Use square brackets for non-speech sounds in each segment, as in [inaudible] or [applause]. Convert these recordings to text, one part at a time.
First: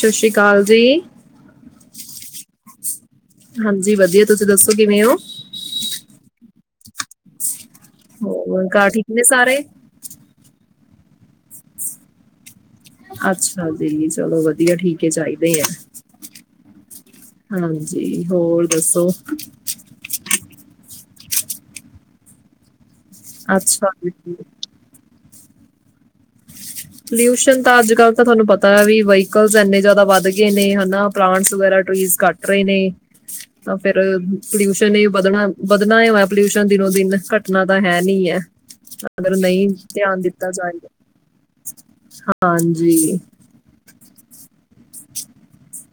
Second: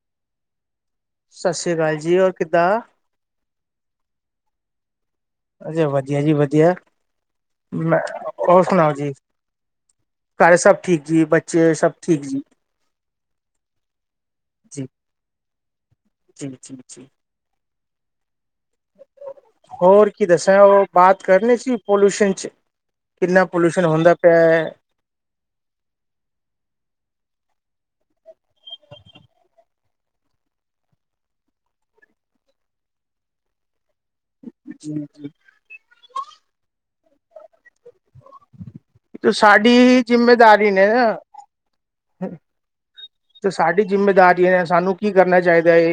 ਸਸ਼ ਸ਼੍ਰੀ ਅਕਾਲ ਜੀ। ਸ਼ਸ਼ ਸ੍ਰੀ ਅਕਾਲ ਜੀ। ਹੋਰ ਕਿਦਾਂ? ਹਾਂਜੀ ਵਧੀਆ। ਤੁਸੀਂ ਦੱਸੋ ਕਿਵੇਂ ਓ? ਸਡ ਵਧੀਆ ਜੀ ਵਧੀਆ। ਮੈਂ ਔਰ ਹੋਰ ਘਰ ਸਣਾਓ ਠੀਕ ਜੀ? ਨੇ ਸਾਰੇ ਘਾਰੇ ਸਭ ਠੀਕ ਜੀ, ਬੱਚੇ ਸਭ ਠੀਕ ਜੀ। ਅੱਛਾ ਜੀ ਚਲੋ ਵਧੀਆ ਠੀਕ ਏ ਚਾਈਦੇ ਐ। ਨੀ ਨੀ ਨੀੀ [unintelligible] ਹਾਂਜੀ ਹੋਰ ਦੱਸੋ? ਹੋਰ ਕੀ ਦਸਾ। ਓ ਬਾਤ ਕਰਨੀ ਸੀ ਪੋਲਊਸ਼ਨ ਚ, ਕਿੰਨਾ ਪੋਲਊਸ਼ਨ ਅੱਛਾ ਹੁੰਦਾ ਪਿਆਐ। ਪਲਿਊਸ਼ਨ ਤਾਂ ਅੱਜ-ਕੱਲ ਤਾਂ ਥਆਨੂੰ ਪਤਾ ਏ, ਵੀ ਵਾਈਕਲ ਏਨੇ ਜਾਦਾ ਵੱਧ ਗੇ ਨੇ ਹਨਾ। ਪਲਾਂਟਸ ਵਗੈਰਾ, ਟ੍ਰੀਸ ਕੱਟ ਰੇ ਨੇ ਤਾਂ ਫੇਰ ਜੀ ਪਲਿਊਸ਼ਨ ਏ ਜੀ ਵਧਣਾ-ਵਧਣਾ ਐ ਵਾ ਪਲਿਊਸ਼ਨ ਦਿਨੋ ਦਿਨ ਘਟਨਾ ਤਾ ਹੈ ਨੀ ਐ। ਅਗਰ ਨਈ ਸਾਡੀ ਧਿਆਨ ਦਿਤਾ ਜਿੰਮੇਦਾਰੀ ਨੇ ਜਾਏਗਾ ਨਾ ਹਾਂਜੀ। ਤੇ ਸਾਡੀ ਜਿੰਮੇਦਾਰੀ ਹੈ ਸਾਨੂੰ ਕੀ ਕਰਨਾ ਚਾਈਦਾ ਏ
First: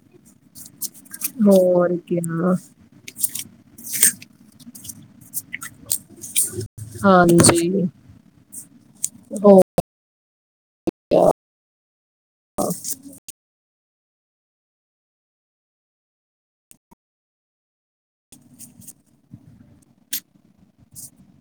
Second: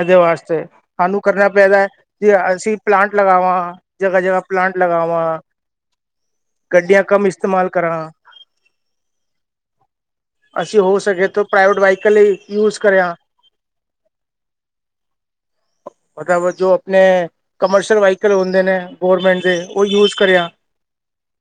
ਏਦੇ ਵਾਸ ਤੇਹਾਨੂੰ ਕਰਨਾ ਪੈਦਾ ਹੈ ਹੋਰ ਤੇ ਕਿਆ ਅਸੀ ਪਲਾਂਟ ਲਗਾਵਾਂ ਜਗ੍ਹਾ-ਜਗ੍ਹਾ ਪਲਾਂਟ ਲਗਾਵਾਂ। ਕਡੀਆਂ ਕਮ ਇਸਤੇਮਾਲ ਹਾਂਜੀ ਕਰਾਂ। ਹੋਰ ਅਸੀ ਹੋ ਕਿਆ। ਸਕੇ ਤੋ ਪ੍ਰਾਈਵੇਟ ਵਾਇਕਲ ਲਈ ਯੂਜ ਕਰੇਯਾ। [inaudible] ਮਕਾਵਤ ਜੋ ਅਪਣੇ ਕਮਰਸ਼ੇਅਲ ਵਾਈਕਲ ਹੁੰਦੇ ਨੇ ਗੋਰਮੈਂਟ ਦੇ ਔ ਯੂਜ ਕਰੇਯਾ। [inaudible]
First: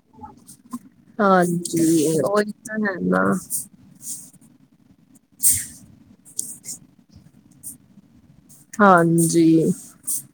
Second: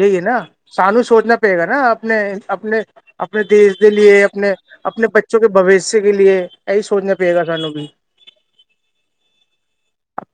ਯਈ ਨਾ ਸਾਨੂੰ ਸੋਚਣਾ ਪਏਗਾ ਨਾ ਹਾਂਜੀ ਉਹੀ ਤਾਂ ਹੈ ਨਾ ਅਪਣੇ-ਅਪਣੇ-ਅਪਣੇ ਦੇਸ਼ ਏ ਅਪਣੇ-ਅਪਣੇ ਬੱਚੋ ਕੇ ਬਵਿਸ਼ ਕੇ ਲੀਏ ਏਈ ਸੋਚਣਾ ਪਏਗਾ ਸਾਨੂੰ ਬੀ। ਹਾਂਜੀ!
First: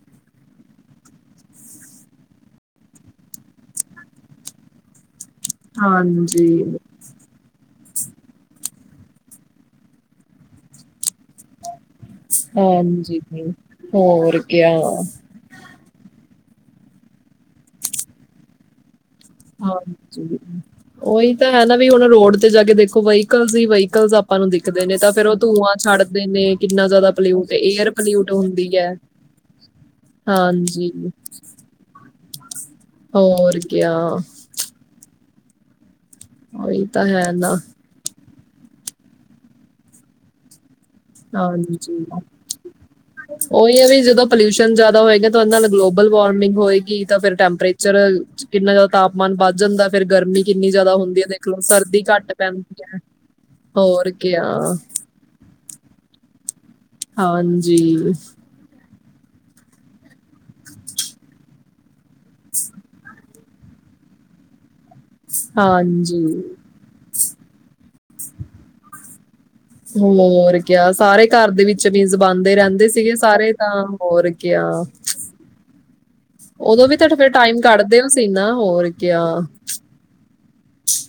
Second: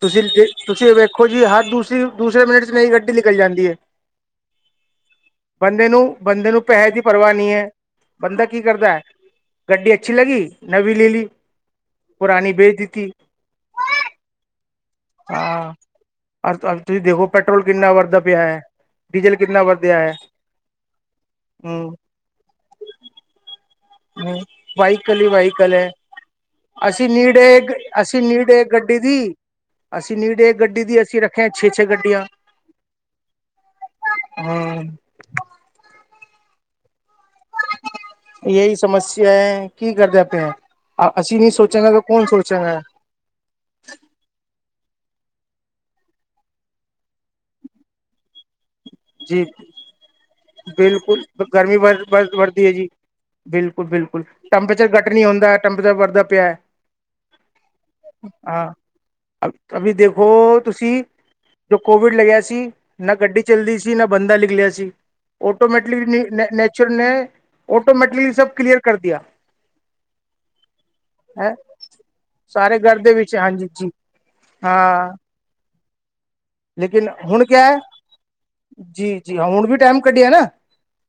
ਤੁਸੀ ਜੀ ਤੁਸੀ ਵੇਖੋ ਜੀ ਹਰ ਦੂਸਰੀ- ਦੂਸਰੇ ਮਿੰਟ ਚ ਨਈ ਗੱਡੀ ਨਿਕਲ ਜਾਂਦੀ ਏ। ਬੰਦੇ ਨੂੰ-ਬੰਦੇ ਨੂੰ ਹਾਂਜੀ ਪੈਹੇ ਦੀ ਪਰਵਾ ਨੀ ਐ। ਬੰਦਾ ਕੀ ਕਰਦੈ, ਗੱਡੀ ਅੱਛੀ ਲੱਗੀ ਨਵੀਂ ਲੇ ਲੀ। ਪੁਰਾਣੀ ਵੇਚ ਦਿੱਤੀ ਹਾਂਜੀ ਬਈ ਹੋਰ ਕਯਾ। ਆਂ ਔਰ ਤੁਆ ਤੁਹੀ ਦੇਖੋ ਪੈਟਰੋਲ ਕਿੰਨਾ ਵਰਦਾ ਪਿਐ। ਹਾਂ ਜੀ ਔਈ ਤਾਂ ਹੈ ਨਾ ਵੀ ਹੂੰ ਹੁਣ ਰੋਡ ਤੇ ਜਾ ਕੇ ਦੇਖੋ ਵਹੀਕਲ ਸ ਈ ਵੀ ਕਲਜ਼ ਆਪਾਂ ਹੂੰ ਨੂੰ ਦਿਖਦੇ ਨੇ ਤਾਂ ਵਾਹੀਕਲ ਹੀ ਫੇਰ ਔਹ ਵਾਹੀਕਲ ਧੂੰਆਂ ਹੈ ਛੱਡਦੇ ਨੇ ਕਿੰਨਾ ਅਸੀਂ ਜ਼ਿਆਦਾ ਨੀਡ ਪਲਿਊਟ ਏ ਏਅਰ ਅਸੀਂ ਪਲਯੁਟ ਨੀਡ ਏ ਹੁੰਦੀ ਐ ਗੱਡੀ ਦੀ ਹਾਂਜੀ। ਹੈ ਛੇ -ਛੇ ਗੱਡੀਆਂ। ਹੋਰ ਕੇਯਾ। ਹਾਂ। ਔਈ ਤਾਂ ਹੈ ਨਾ ਯਈ ਸਮੱਸਿਆ ਹੈ ਕੀ ਕਰਦਾ ਪਯੈ ਅਸੀਂ ਨਹੀਂ ਸੋਚੇਗਾ ਕਿ ਕੌਣ ਸੋਚਾ ਗਾ। [inaudible] ਔਈ ਹੈ ਵੀ ਜਦੋਂ ਪੋਲਿਊਸ਼ਨ ਜਾਦਾ ਹੋਏਗਾ ਤਾਂ ਔਦੇ ਨਾਲ ਗਲੋਬਲ ਵਾਰਮਿੰਗ ਹੋਏਗੀ ਤਾਂ ਫਿਰ ਟੈਂਪਰੇਚਰ ਅ ਕਿੰਨਾ ਜਾਦਾ ਤਾਪਮਾਨ ਜੀ ਵੱਧ ਜਾਂਦਾ ਫੇਰ ਗਰਮੀ ਕਿੰਨੀ ਜ਼ਿਆਦਾ ਹੁੰਦੀ ਬਿਲਕੁਲ ਹੈ ਦੇਖ ਲੋ ਗਰਮੀ ਸਰਦੀ ਘੱਟ ਵਰਦੀ ਪੈਂਦੀ ਜੀ ਹੈ। ਬਿਲਕੁਲ- ਹੋਰ ਬਿਲਕੁਲ ਕਿਆ ਟੈਂਪੇਚਰ ਗਟ ਨੀ ਹੁੰਦੈ। ਟੈਂਪਰੇਚਰ ਵਰਦਾ ਪਿਐ। ਹਾਂਜੀ। ਅਭ ਅਬੀ ਦੇਖੋ ਤੁਸੀਂ, ਜੋ ਕੋਵਿਡ ਲੱਗਿਆ ਸੀ, ਨਾ ਗੱਡੀ ਚੱਲਦੀ ਸੀ ਜੀ ਨਾ ਬੰਦਾ ਨਿਕਲਿਆ ਸੀ ਔਟੋਮੈਟਲੀ ਵੀ ਨੀ ਹਾਂਜੀ ਨੈ ਨੈ- ਚਿਰ ਨੈ ਔਟੋਮੈਟਲੀ ਸਭ ਕਲੀਅਰ ਕਰਦਿਯਾ। ਹੋਰ ਕਯਾ ਸਾਰੇ ਘਰ ਹੈ ਦੇ ਵਿੱਚ ਮੀਜ਼ ਬਣਦੇ ਸਾਰੇ ਰੈਂਦੇ ਘਰ ਦੇ ਸੀਗੇ ਵਿੱਚ ਸਾਰੇ ਹਾਂਜੀ ਤਾਂ ਜੀ ਹੋਰ ਕਿਯਾ। ਹਾਂ [inaudible] ਲੇਕਿਨ ਹੁਣ ਕਿਯੈ ਕੱਢਦੇ ਹੋ ਸੀ ਨਾ ਹੋਰ ਜੀ ਕਿਆ ਜੀ ਹਾਂ ਹੁਣ ਵੀ ਟੈਮ ਕੱਢਿਆ ਨਾ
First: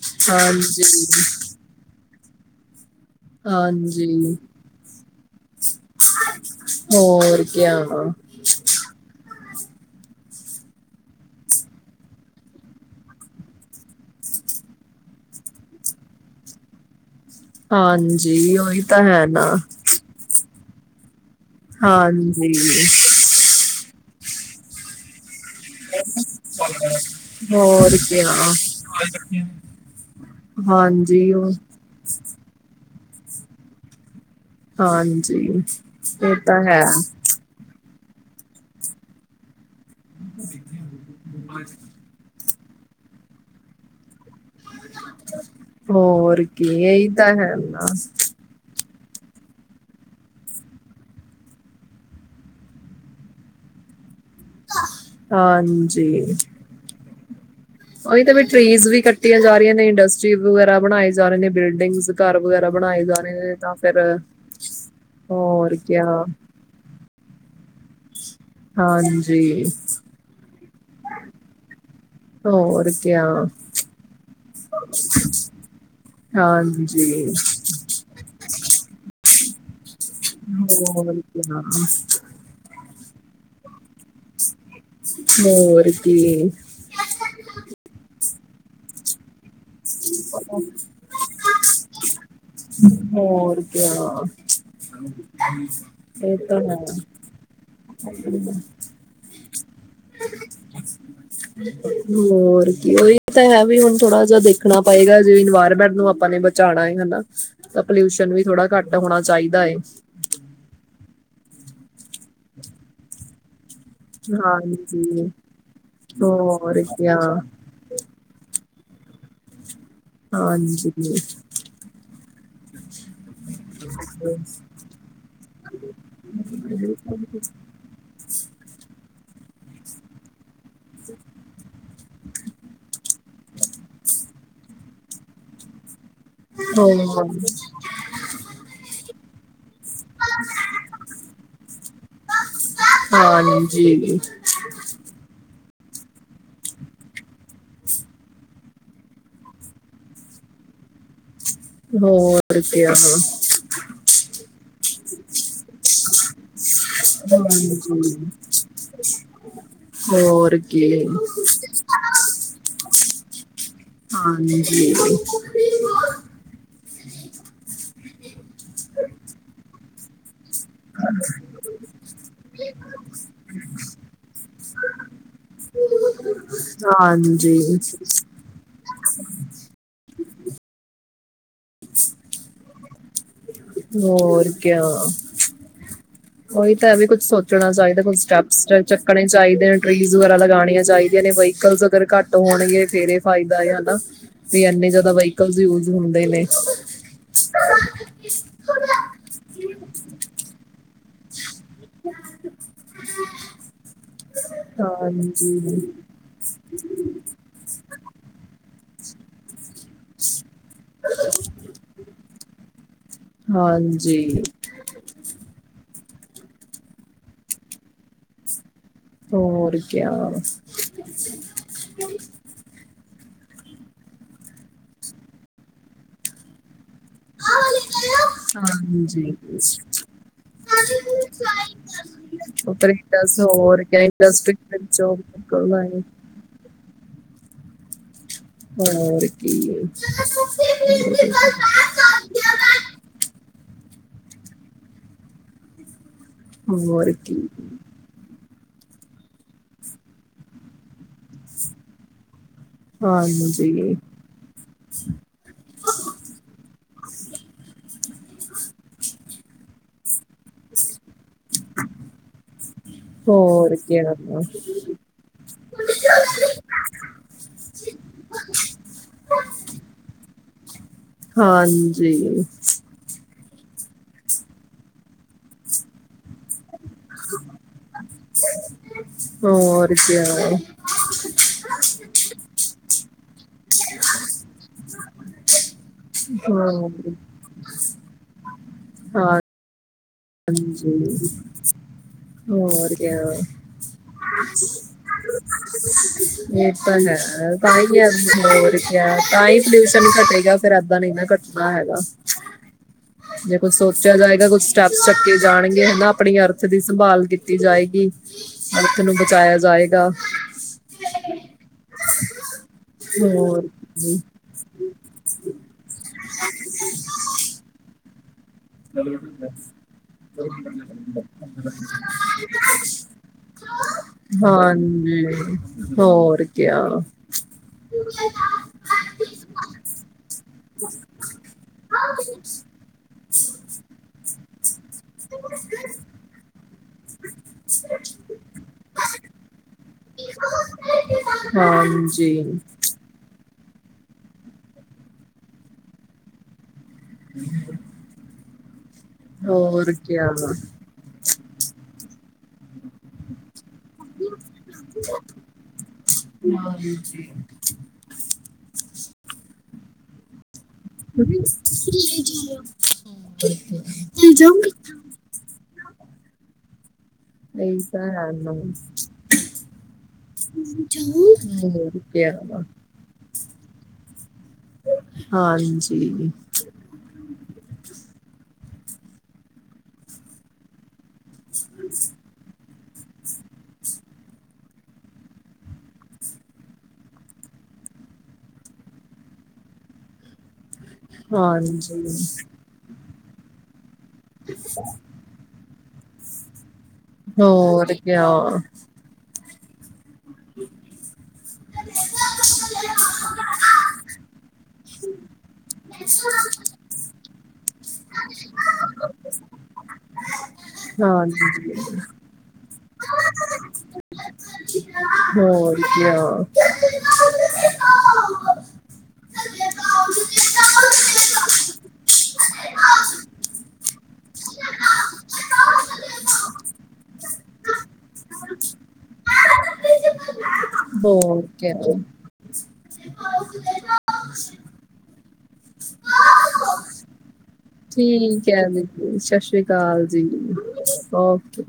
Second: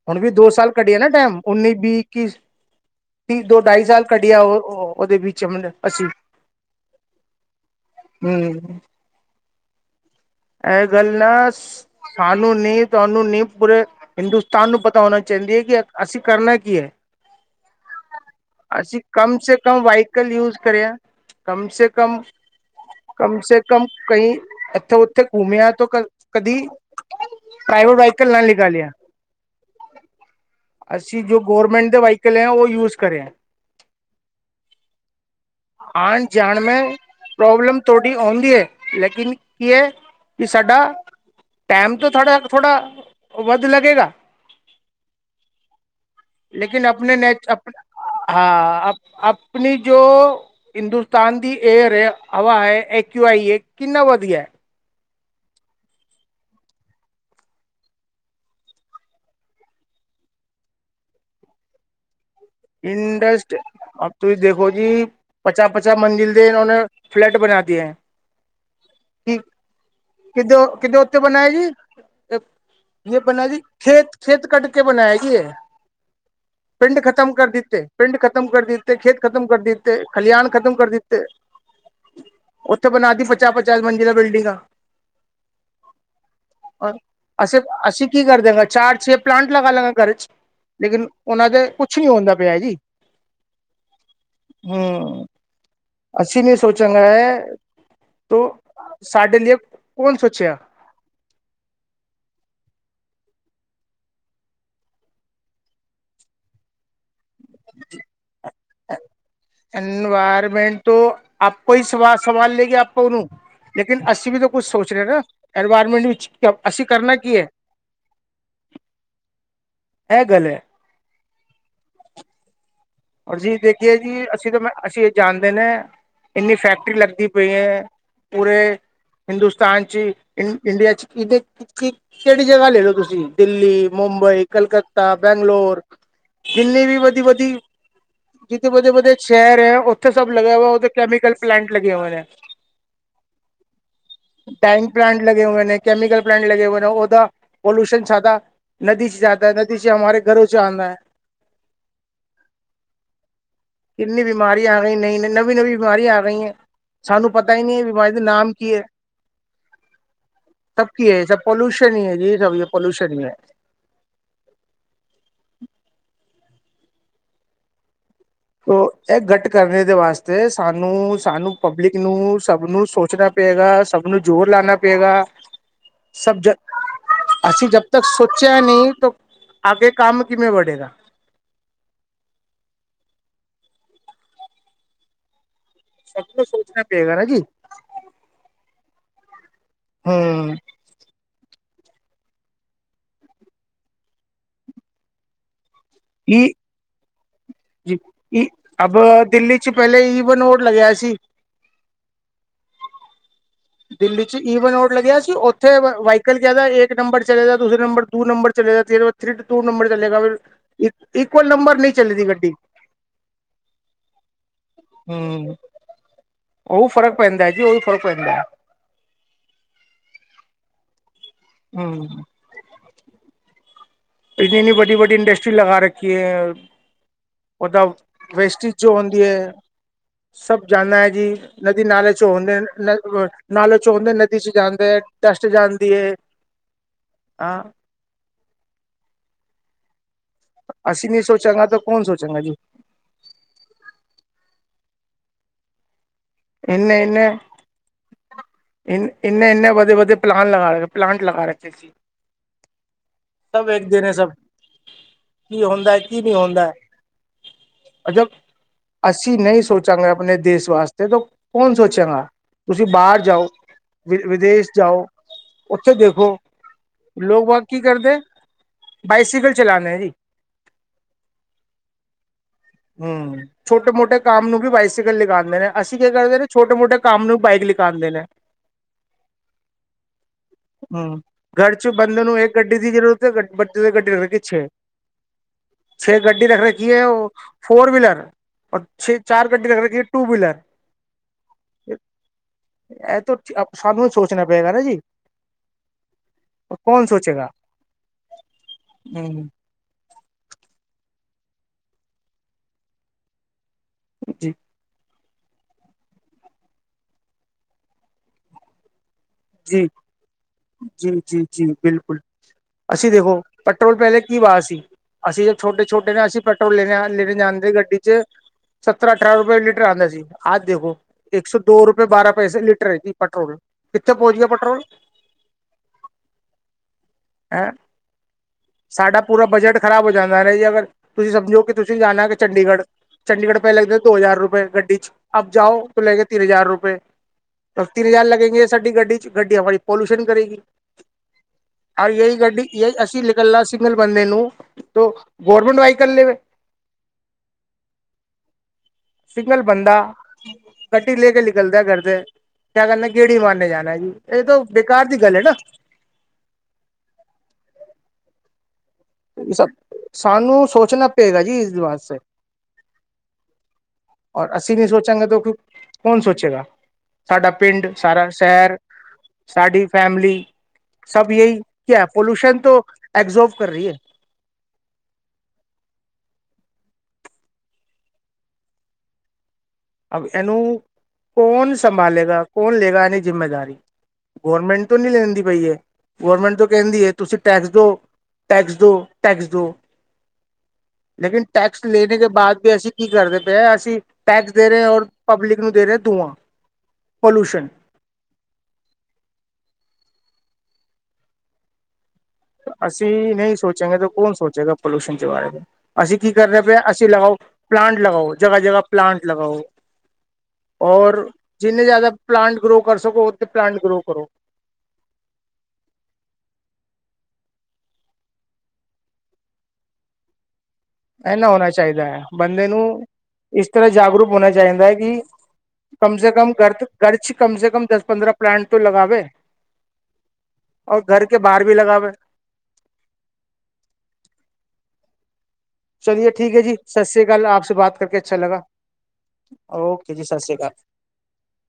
ਹੁਣ ਵੀ ਦੋ ਸਾਲ ਹਾਂਜੀ ਕਡੇਯਾ ਨਾ ਟੈਮਮ ਉੱਨੀ, ਵੀਹ, ਇੱਕੀ ਹਿ ਦੋ ਢਾਈ ਸਾਲ ਹਾਂਜੀ ਕਡੇਯਾ ਔ ਔ ਔਦੇ ਵਿੱਚ ਮਲਬ ਅਸੀਂ ਹੋਰ ਕਿਆ ਹਮ। ਐ ਗੱਲ ਨਾ ਸਾਨੂੰ ਨੀ ਤਾਨੂੰ ਨੀ ਪੂਰੇ ਹਿੰਦੁਸਤਾਨ ਨੂੰ ਪਤਾ ਹੋਣਾ ਚਾਂਦੀ ਐ ਕਿ ਅਸੀਂ ਕਰਨਾ ਕੀ ਐ ਹਾਂਜੀ ਔਈ ਤਾਂ ਹੈ ਨਾ ਕਲ ਯੂਜ ਕਰੇਯਾ ਕਮ ਸੇ ਕਮ ਹਾਂਜੀ ਕਮ ਸੇ ਕਮ ਕਂਈ ਅੱਥੋ ਭੁਮਿਆ ਤੋਂ ਕ ਕਦੀ ਹੋਰ ਪ੍ਰਾਈਵੇਟ ਕਿਆ ਵਾਈਕਲ ਨਾ ਨਿਕਾਲੇਯਾ। ਅਸੀਂ ਹਾਂਜੀ ਜੋ ਉਹ ਗੋੌਰਮੈਂਟ ਦੇ ਵਾਇਕਲ ਐ ਨਾ ਔ ਯੂਜ ਕਰੇਯ ਹਾਂਜੀ, ਆਣ ਔਤੈ ਜਾਣ ਮੈਂ ਹੈ। ਪ੍ਰੋਬਲਮ ਥੋੜ੍ਹੀ ਦੀ ਹੈ ਲੇਕਿਨ ਕੀ ਹੈ ਕਿ ਸਾਡਾ ਟੈਮ ਥੋੜਾ ਥੋੜਾ, ਵੱਧ ਲੱਗੇਗਾ। ਹੋਰ ਕੀ ਲੇਕਿਨ ਇਹੀ ਆਪਣੇ ਤਾਂ ਨੇਚ ਹੈ ਆਪ ਨਾ ਹਾਂ ਆਪ ਆਪਣੀ ਜੋ ਹਿੰਦੁਸਤਾਨ ਦੀ ਏਅਰ ਐ ਹਵਾ ਹੈਕ ਆਈ ਏ ਕਿੰਨਾ ਵੱਧ ਗਿਆ। ਹਾਂਜੀ, ਉਹੀ ਤੇ ਵੀ ਟ੍ਰਰੀਜ਼ ਵੀ ਕੱਟੀਆਂ ਜਾ ਰੀਆਂ ਨੇ ਇੰਡਸਟਰੀ ਵਗੈਰਾ ਬਣਾਏ ਜਾ ਰਹੇ ਨੇ ਬਿਲਡਿੰਗਜ਼ ਘਰ ਵਗੈਰਾ, ਬਣਾਏ ਜਾ ਰਹੇ ਇੰਡਸਟ ਨੇ ਤਾਂ ਫਿਰ ਅ ਤੁਸੀਂ ਦੇਖੋ ਜੀ ਪਚਾ ਹੋਰ ਪਚਾ ਕਿਆ ਮੰਜ਼ਿਲ ਦੇ ਇੇ ਫਲੈਟ ਬਣਾਦੀ ਹੈ। ਹਾਂਜੀ, ਕਿੱਦ ਕਿੱਦੇ ਉੱਤੇ ਬਣਨਾ ਜੀ। ਹੋਰ ਕਿਆ [unintelligible] ਖੇਤ ਖੇਤ ਕੱਟ ਕੇ ਬਣਾਇਆ ਜੀ ਐ। ਹਾਂਜੀ, ਪਿੰਡ ਖਤਮ ਕਰ ਦਿੱਤੇ ਖੇਤ ਖਤਮ ਕਰ ਦਿੱਤੇ ਖਲਿਆਣ ਖਤਮ ਕਰ ਹੋਰ ਦਿੱਤੇ। ਕਿਆ ਉੱਥੇ ਬਣਾ ਦੀ ਪਚਾ ਪਚਾ ਮੰਜਡੀ ਦਾ ਬਿਲਡਿੰਗ ਆ। ਹੋਰ ਕੀ ਅਸੀਂ ਅਸੀਂ ਕੀ ਕਰ ਦਗਾ ਚਾਰ ਛੇ ਪਲਾਂਟ ਲਗਾ ਲਾਂਗੇ ਘਰੇ ਚ ਲੇਕਿਨ ਉਹਨਾਂ ਦੇ ਕੁਛ ਨੀ ਹੁੰਦਾ ਪਿਆ ਜੀ ਹੋਰ ਕਿਆ, ਹੂੰ ਇਹ ਅਸੀਂ ਨੀ ਤਾਂ ਹੈ ਸੋਚਾਂਗੇ ਤੋ ਸਾਡੇ ਲਈ ਕੌਣ ਸੋਚਿਆ, ਹੋਰ ਕੀ ਉਹੀ ਤਾਂ ਐ ਕੀ ਹੁਣ ਥੋੜਾ ਜਹਾ ਦੇਖ ਰੱਖਣਾ ਪਏਗਾ ਜੇ ਇਨਵਾਇਰਮੈਂਟ ਨੂੰ ਆਪਾਂ ਨੇ ਬਚਾਣਾ ਹੇਗਾ। ਸ ਪੋਲਿਊਸ਼ਨ ਵੀ ਥੋੜ੍ਹਾ ਘੱਟ ਹੋਣਾ ਚਾਹੀਦਾ ਐ। ਇਨਵਾਇਰਮੈਂਟ ਤੋਂ ਆਪ ਕੋਈ ਸ ਸਵਾਲ ਸਵਾਲ ਲਗੀ ਆਪ ਉਹ ਨੂੰ ਲੇਕਿਨ ਅਸੀਂ ਵੀ ਤਾਂ ਕੁੱਛ ਸੋਚ ਰਹੇ ਹਾਂਜੀ ਨਾ, ਐਨਵਾਇਰਮੈਂਟ ਵਿੱਚ ਅ ਹੋਰ ਅਸੀਂ ਕਰਨਾ ਕਿਆ ਕੀ ਐ। ਇਹ ਗੱਲ ਹੈ ਹਾਂਜੀ, ਜੀ ਦੇਖੀਏ ਜੀ ਅਸੀਂ ਤਾਂ ਮ ਅਸੀਂ ਇਹ ਜਾਣਦੇ ਨੇ। ਇੰਨੀ ਫੈਕਟਰੀ ਲੱਗਦੀ ਪਈ ਐ। ਪੂਰੇ, ਹਿੰਦੁਸਤਾਨ 'ਚ ਇੰਡੀਆ 'ਚ ਇਦੀ ਕਿ ਕਿਹੜੀ ਜਗ੍ਹਾ ਲੈਲੋ ਤੁਸੀਂ ਦਿੱਲੀ ਮੁੰਬਈ ਕਲਕੱਤਾ ਬੈਂਗਲੋਰ ਜਿੰਨੀ ਵੀ ਵਧੀ ਵਧੀ, ਜਿਥੇ ਵਧੇ ਵਧੇ ਸ਼ਹਿਰ ਐ ਉ ਉੱਥੇ ਸਬ ਲਗਿਆ ਹੋਇਆ ਉਥੇ ਕੈਮਿਕਲ ਪਲਾਂਟ ਲਗੇ ਹੋਏ ਐ। ਹੋਰ ਹਾਂਜੀ ਟੈਂਕ ਪਲਾਂਟ ਲਗੇ ਹੋਏ ਨੇ ਕੈਮੀਕਲ ਪਲਾਂਟ ਲਗੇ ਹੋਏ ਨੇ ਉਹਦਾ, ਪੋਲੂਸ਼ਨ ਜਾਦਾ। ਨਦੀ ਸੀ ਜਾਦਾ ਐ ਨਦੀ ਸੀ ਹਮਾਰੇ ਘਰੋਂ ਚ ਆਨਾ ਐ। ਹੋਰ ਕਿਆ, ਕਿੰਨੀ ਬਿਮਾਰੀਆਂ ਆ ਗਈ ਨੇ ਨਵੀ ਨਵੀਂ ਬਿਮਾਰੀਆਂ ਆ ਗਈਆਂ। ਸਾਨੂੰ ਪਤਾ ਈ ਨੀ ਹਾਂਜੀ ਬਿਮਾਰੀ ਦਾ ਨਾਮ ਕੀ ਐ। ਹੋਰ‌ ਕਿ ਸਭ ਕੀ ਐ ਸਭ ਪੋਲੂਸ਼ਨ ਈ ਐ ਜੀ ਸਭ ਪੋਲੂਸ਼ਨ ਈ ਐ। ਹਾਂਜੀ, ਉਹ ਇਹ ਗੱਟ ਕਰਨ ਦੇ ਵਾਸਤੇ ਸਾਨੂੰ ਸਾਨੂੰ ਪਬਲਿਕ ਨੂੰ ਸਭ ਨੂੰ ਸੋਚਣਾ ਪਏਗਾ ਸਭ ਨੂੰ ਜ਼ੋਰ ਲਾਨਾ ਪਏਗਾ। ਸਭ ਜਗਾ ਹਾਂਜੀ ਅਸੀਂ ਜਬ ਤੱਕ ਸੋਚਿਆ ਨੀ ਤੋ ਆਗੇ ਕੰਮ ਕਿਵੇਂ ਵੜੇਗਾ। ਹੋਰ ਕਿਆ, ਸਭ ਨੂੰ ਉਹੀ ਸੋਚਣਾ ਤਾਂ ਹੈ ਵੀ ਪਏਗਾ ਕੁੱਛ ਨਾ ਜੀ ਸੋਚਣਾ ਚਾਹੀਦਾ, ਕੁਛ ਸਟੈਪਸ ਚੱਕਣੇ ਚਾਹੀਦੇ ਟਈਜ਼ ਵਗੈਰਾ ਹੂੰ ਲਗਾਉਣੀਆਂ ਚਾਹੀਦੀਆਂ ਨੇ ਵੈੲਕਲਸ ਅਗਰ ਘੱਟ ਹੋਣਗੇ ਫੇਰ ਇਹ ਫਾਇਦਾ ਆ ਨਾ, ਵੀ ਇੰਨੇ ਜ਼ਿਆਦਾ ਵਹੀਕਲਸ ਯੂਜ ਹੁੰਦੇ ਨੇ ਕਿ ਜੀ ਈ ਅਬ ਦਿੱਲੀ 'ਚ ਪਹਿਲੇ ਈਵਨ ੳਡ ਲਗਿਆ ਸੀ ਪਿਆਜ ਦਿੱਲੀ 'ਚ ਈਵਨ ਔਡ ਲੱਗਿਆ ਸੀ, ਉੱਥੇ ਹਾਂਜੀ ਵਹੀਕਲ ਕਹਿੰਦਾ ਏਕ ਨੰਬਰ ਚਲੇਗਾ ਦੂਸਰਾ ਨੰਬਰ ਟੂ ਨੰਬਰ ਚਲੇਗਾ ਤੀਰਥ ਟੂ ਨੰਬਰ ਚਲੇਗਾ ਫਿਰ ਇਕ ਇਕਵਲ ਨੰਬਰ ਨਹੀਂ ਚੱਲਦੀ ਗੱਡੀ ਹਾਂਜੀ ਹਮ, ਉਹ ਫ਼ਰਕ ਪੈਂਦਾ ਜੀ, ਉਹ ਫ਼ਰਕ ਪੈਂਦਾ ਹੋਰ ਕਿਆ ਹਮ ਐਨੀ ਵੱਡੀ ਵੱਡੀ ਇੰਡਸਟਰੀ ਲਗਾ ਰੱਖੀ ਹੈ ਉਹਦਾ ਵੇਸਟਿਜ ਜੋ ਹੁੰਦੀ ਏ ਹਾਂਜੀ ਸਭ ਜਾਂਨਾ ਹੈ ਜੀ, ਨਦੀ ਨਾਲੇ 'ਚੋਂ ਹੁੰਦੇ, ਉੱਪਰ ਨ ਇੰਡਸ ਨਾਲੇ ਹੋਰ 'ਚੋਂ ਕਿਆ ਹੁੰਦੇ ਨਦੀ 'ਚ ਇੰਡਸਟਰੀ ਵਿੱਚ ਜਾਂਦੇ ਜੋਬ ਟੱਸਟ ਨਿਕਲਦਾ ਜਾਂਦੀ ਹੈ ਏ, ਹਾਂ ਹੋਰ ਕੀ ਏ ਅਸੀਂ ਨਹੀਂ ਸੋਚਾਂਗਾ ਤਾਂ ਕੌਣ ਸੋਚਾਂਗਾ ਜੀ ਇਹਨੇ ਹੋਰ ਇਹਨੇ ਕੀ ਇ ਇੰਨੇ- ਇੰਨੇ ਵਧੀਆ ਵਧੀਆ ਪਲਾਨ ਲਗਾ ਪਲਾਂਟ ਲਗਾ ਰੱਖੇ ਜੀ ਸਭ ਹਾਂਜੀ ਵੇਖਦੇ ਨੇ ਸਭ, ਕੀ ਹੁੰਦਾ ਕੀ ਨੀ ਹੁੰਦਾ ਅਜਬ ਅਸੀਂ ਨਹੀਂ ਸੋਚਾਂਗੇ ਆਪਣੇ ਦੇਸ਼ ਵਾਸ ਦੇ ਦੋ, ਕੌਣ ਸੋਚੇਗਾ ਤੁਸੀਂ ਬਾਹਰ ਜਾਓ, ਹੋਰ ਕਿਆ ਵਿ ਵਿਦੇਸ਼ ਜਾਓ, ਉੱਥੇ ਦੇਖੋ ਲੋਗ ਵਾਂ ਕੀ ਕਰਦੇ, ਬਾਈਸਿਕਲ ਚਲਾਣਾ ਹੈ ਜੀ ਹਾਂਜੀ ਹਮ ਛੋਟੇ ਮੋਟੇ ਕੰਮ ਨੂੰ ਵੀ ਬਾਈਸਿਕਲ ਲਗਾਉਂਦੇ ਨੇ ਅਸੀਂ ਕੀ ਕਰਦੇ ਨੇ, ਛੋਟੇ- ਮੋਟੇ ਕੰਮ ਨੂੰ ਬਾਈਕ ਲਿਕਾਉਂਦੇ ਨੇ ਹੋਰ ਕਿਆ ਹਮ, ਘਰ 'ਚ ਬੰਦੇ ਨੂੰ ਇੱਕ ਗੱਡੀ ਦੀ ਜਰੂ ਦੇ ਵੱਡੀ ਗੱਡੀ ਰੱਖ ਰੀ ਛੇ, ਛੇ ਗੱਡੀ ਰੱਖ ਰੱਖੀ ਹੈ ਹੋਰ ਉਹ ਫੋਰ ਵਿਲਰ, ਔਰ ਛੇ ਹਾਂ ਚਾਰ ਗੱਡੀ ਰੱਖ ਰੱਖੀ ਹਾਂਜੀ, ਹੋਰ ਕਿਆ ਸਾਨੂੰ ਸੋਚਣਾ ਪਏਗਾ ਨਾ ਜੀ ਇਹ ਤਾਂ ਹੈ, ਤਾਂਹੀ ਐ ਹੋਰ ਕਿਆ ਤਾਂਹੀ ਪੋਲਿਊਸ਼ਨ ਘਟੇਗਾ, ਫੇਰ ਐਦਾਂ ਨੀ ਨਾ ਘੱਟਨਾ ਹੈਗਾ ਜੇ ਕੁੱਝ ਸੋਚਿਆ ਜਾਏਗਾ ਕੁੱਛ ਅਰਥ ਸਤੇ ਜਾਣਗੇ ਹਨਾ ਆਪਣੀ ਅਰਥ ਦੀ ਸੰਭਾਲ ਕੀਤੀ ਜਾਏਗੀ ਅਰਥ ਨੂੰ ਬਚਾਇਆ ਜਾਏਗਾ ਜੀ- ਜੀ- ਜੀ ਬਿਲਕੁਲ ਅਸੀਂ ਦੇਖੋ ਹੋਰ ਪੈਟਰੋਲ ਜੀ ਪਹਿਲੇ ਕੀ ਵਾਹ ਸੀ ਅਸੀਂ ਜਦ ਛੋਟੇ -ਛੋਟੇ ਨਾ ਅਸੀਂ ਪੈਟਰੋਲ ਲੈਣੇ ਆ ਲੈਣੇ ਜਾਂਦੇ ਗੱਡੀ 'ਚ ਸੱਤਰਾਂ ਅਠਾਰਾਂ ਰੁਪਏ ਲੀਟਰ ਆ ਗਿਆ ਸੀ, ਅਜ ਦੇਖੋ ਇੱਕ ਸੌ ਦੋ ਰੁਪਏ ਬਾਰਾਂ ਪੈਸੇ ਲੀਟਰ ਏ ਜੀ ਪੈਟਰੋਲ ਕਿੱਥੇ ਪਹੁੰਚ ਗਿਆ ਪੈਟਰੋਲ ਹਾਂਜੀ, ਹੋਰ ਕਿਆ ਐੰ, ਸਾਡਾ ਪੂਰਾ ਬਜਟ ਖ਼ਰਾਬ ਹੋ ਜਾਂਦਾ ਹੈ ਨਾ ਜੀ ਅਗਰ, ਤੁਸੀਂ ਸਮਝੋ ਕਿ ਤੁਸੀਂ ਜਾਣਾ ਕਿ ਚੰਡੀਗੜ ਚੰਡੀਗੜ ਪੇ ਲੱਗਦੇ ਦੋ ਹਜ਼ਾਰ ਰੁਪਏ ਗੱਡੀ ਚ, ਅਬ ਜਾਓ ਤੋਂ ਲੈਗੇਗੇਂ ਤੀਨ ਹਜ਼ਾਰ ਰੁਪਏ। ਤਾਂ ਤਿੰਨ ਹਜ਼ਾਰ ਲੱਗੇਂਗੇ ਸਾਡੀ ਗੱਡੀ 'ਚ ਗੱਡੀ ਹਮਾਰੀ ਪੋਲਿਸ਼ਨ ਕਰੇਗੀ। ਔਰ ਯੇ ਈ ਹਾਂਜੀ ਗੱਡੀ ਅਸੀਂ ਨਿਕਲਨਾ ਸਿੰਗਲ ਬੰਦੇ ਨੂੰ, ਗੌਰਮਿੰਟ ਵਾਈਕਲ [unintelligible] ਸਿੰਗਲ ਹੋਰ ਬੰਦਾ ਕਿਆ। ਗੱਡੀ ਲੈ ਕੇ ਨਿਕਲਦੇ ਆ ਘਰ ਸੇ। ਕਿਆ ਕਰਨਾ ਹੈ ਗੇੜੀ ਮਾਰਨੇ ਜਾਣਾ ਹੈ ਜੀ, ਇਹ ਤੋਂ ਬੇਕਾਰ ਦੀ ਗੱਲ ਹੈ ਨਾ। ਹਾਂਜੀ [unintelligible] ਸਾਨੂੰ ਸੋਚ ਚਣਾ ਪਏਗਾ ਜੀ ਇਸ ਦਿਮਾਗ਼ ਸੇ, ਔਰ ਅਸੀਂ ਨਹੀਂ ਸੋਚਾਂਗੇ ਤੋਂ ਕੌਣ ਸੋਚੇਗਾ, ਸਾਡਾ ਇਹੀ ਪਿੰਡ ਤਾਂ ਸਾਰਾ ਹੈ ਨਾ ਸੈ਼ਰ- ਸਾਡੀ ਫੈਮਲੀ, ਸਭ ਯਹੀ ਕਿਆ ਪੋਲੂਸ਼ਨ ਤੋਂ ਐਬਜ਼ੋਰਬ ਕਰ ਰਹੀ ਏ। ਹਾਂਜੀ। ਅਬ ਇਹਨੂੰ, ਕੌਣ ਸੰਭਾਲੇਗਾ ਕੌਣ ਲੇਗਾ ਇਹਦੀ ਜਿੰਮੇਦਾਰੀ। ਗੌਰਮੈਂਟ ਤੋਂ ਨੀ ਲੈਂਦੀ ਪਈ ਏ, ਗੌਰਮੈਂਟ ਤੋਂ ਕਹਿੰਦੀ ਹੈ ਤੁਸੀਂ ਟੈਕਸ ਦੋ। ਟੈਕਸ ਦੋ, ਟੈਕਸ ਦੋ, ਲੇਕਿਨ ਟੈਕਸ ਲੇਣੇ ਕੇ ਹਾਂਜੀ ਬਾਅਦ ਬੀ ਅਸੀਂ ਕੀ ਕਰਦੇ ਪਏ ਅਸੀਂ ਟੈਕਸ ਦੇ ਰਹੇ ਔਰ ਪਬਲਿਕ ਨੂੰ ਦੇ ਰਹੇ ਦੂਆਂ। ਹੋਰ ਕਿਆ। [inaudible] ਅਸੀਂ ਨਹੀਂ ਸੋਚਾਂਗੇ ਤੇ ਕੌਣ ਸੋਚੇਗਾ ਪੋਲਿਊਸ਼ਨ 'ਚ ਬਾਰੇ। ਅਸੀਂ ਕੀ ਕਰਦੇ ਪਏ ਆ ਅਸੀਂ ਲਗਾਓ, ਪਲਾਂਟ ਲਗਾਓ ਜਗ੍ਹਾ-ਜਗ੍ਹਾ ਪਲਾਂਟ ਲਗਾਓ। ਔਰ, ਹਾਂਜੀ ਜਿੰਨੇ ਜ਼ਿਆਦਾ ਪਲਾਂਟ ਗਰੋ ਕਰ ਸਕੋ ਉਥੇ ਪਲਾਂਟ ਗਰੋ ਕਰੋ। ਹੋਰ ਕਿਆ। ਇਨਾ ਹੋਣਾ ਚਾਹੀਦਾ ਐ, ਬੰਦੇ ਨੂੰ ਇਸ ਤਰ੍ਹਾਂ ਜਾਗਰੂਕ ਹੋਣਾ ਚਾਹੀਦਾ ਹੈ ਕਿ ਕਮ ਸੇ ਕਮ ਘਰ ਤ ਘਰ 'ਚ ਕਮ ਸੇ ਕਮ ਦਸ ਪੰਦਰਾਂ ਪਲਾਂਟ ਤੋਂ ਲਗਾਵੇ। ਔਰ ਘਰ ਕੇ ਹੋਰ ਬਾਹਰ ਵੀ ਕਿਆ ਲਗਾਵੇ। ਚਲੀਏ ਠੀਕ ਹੈ ਜੀ ਸਤਿ ਸ੍ਰੀ ਅਕਾਲ ਆਪ ਠੀਕ ਹੈ ਜੀ ਸਾਸਰੀ ਕਾਲ ਜੀ, ਓਕੇ।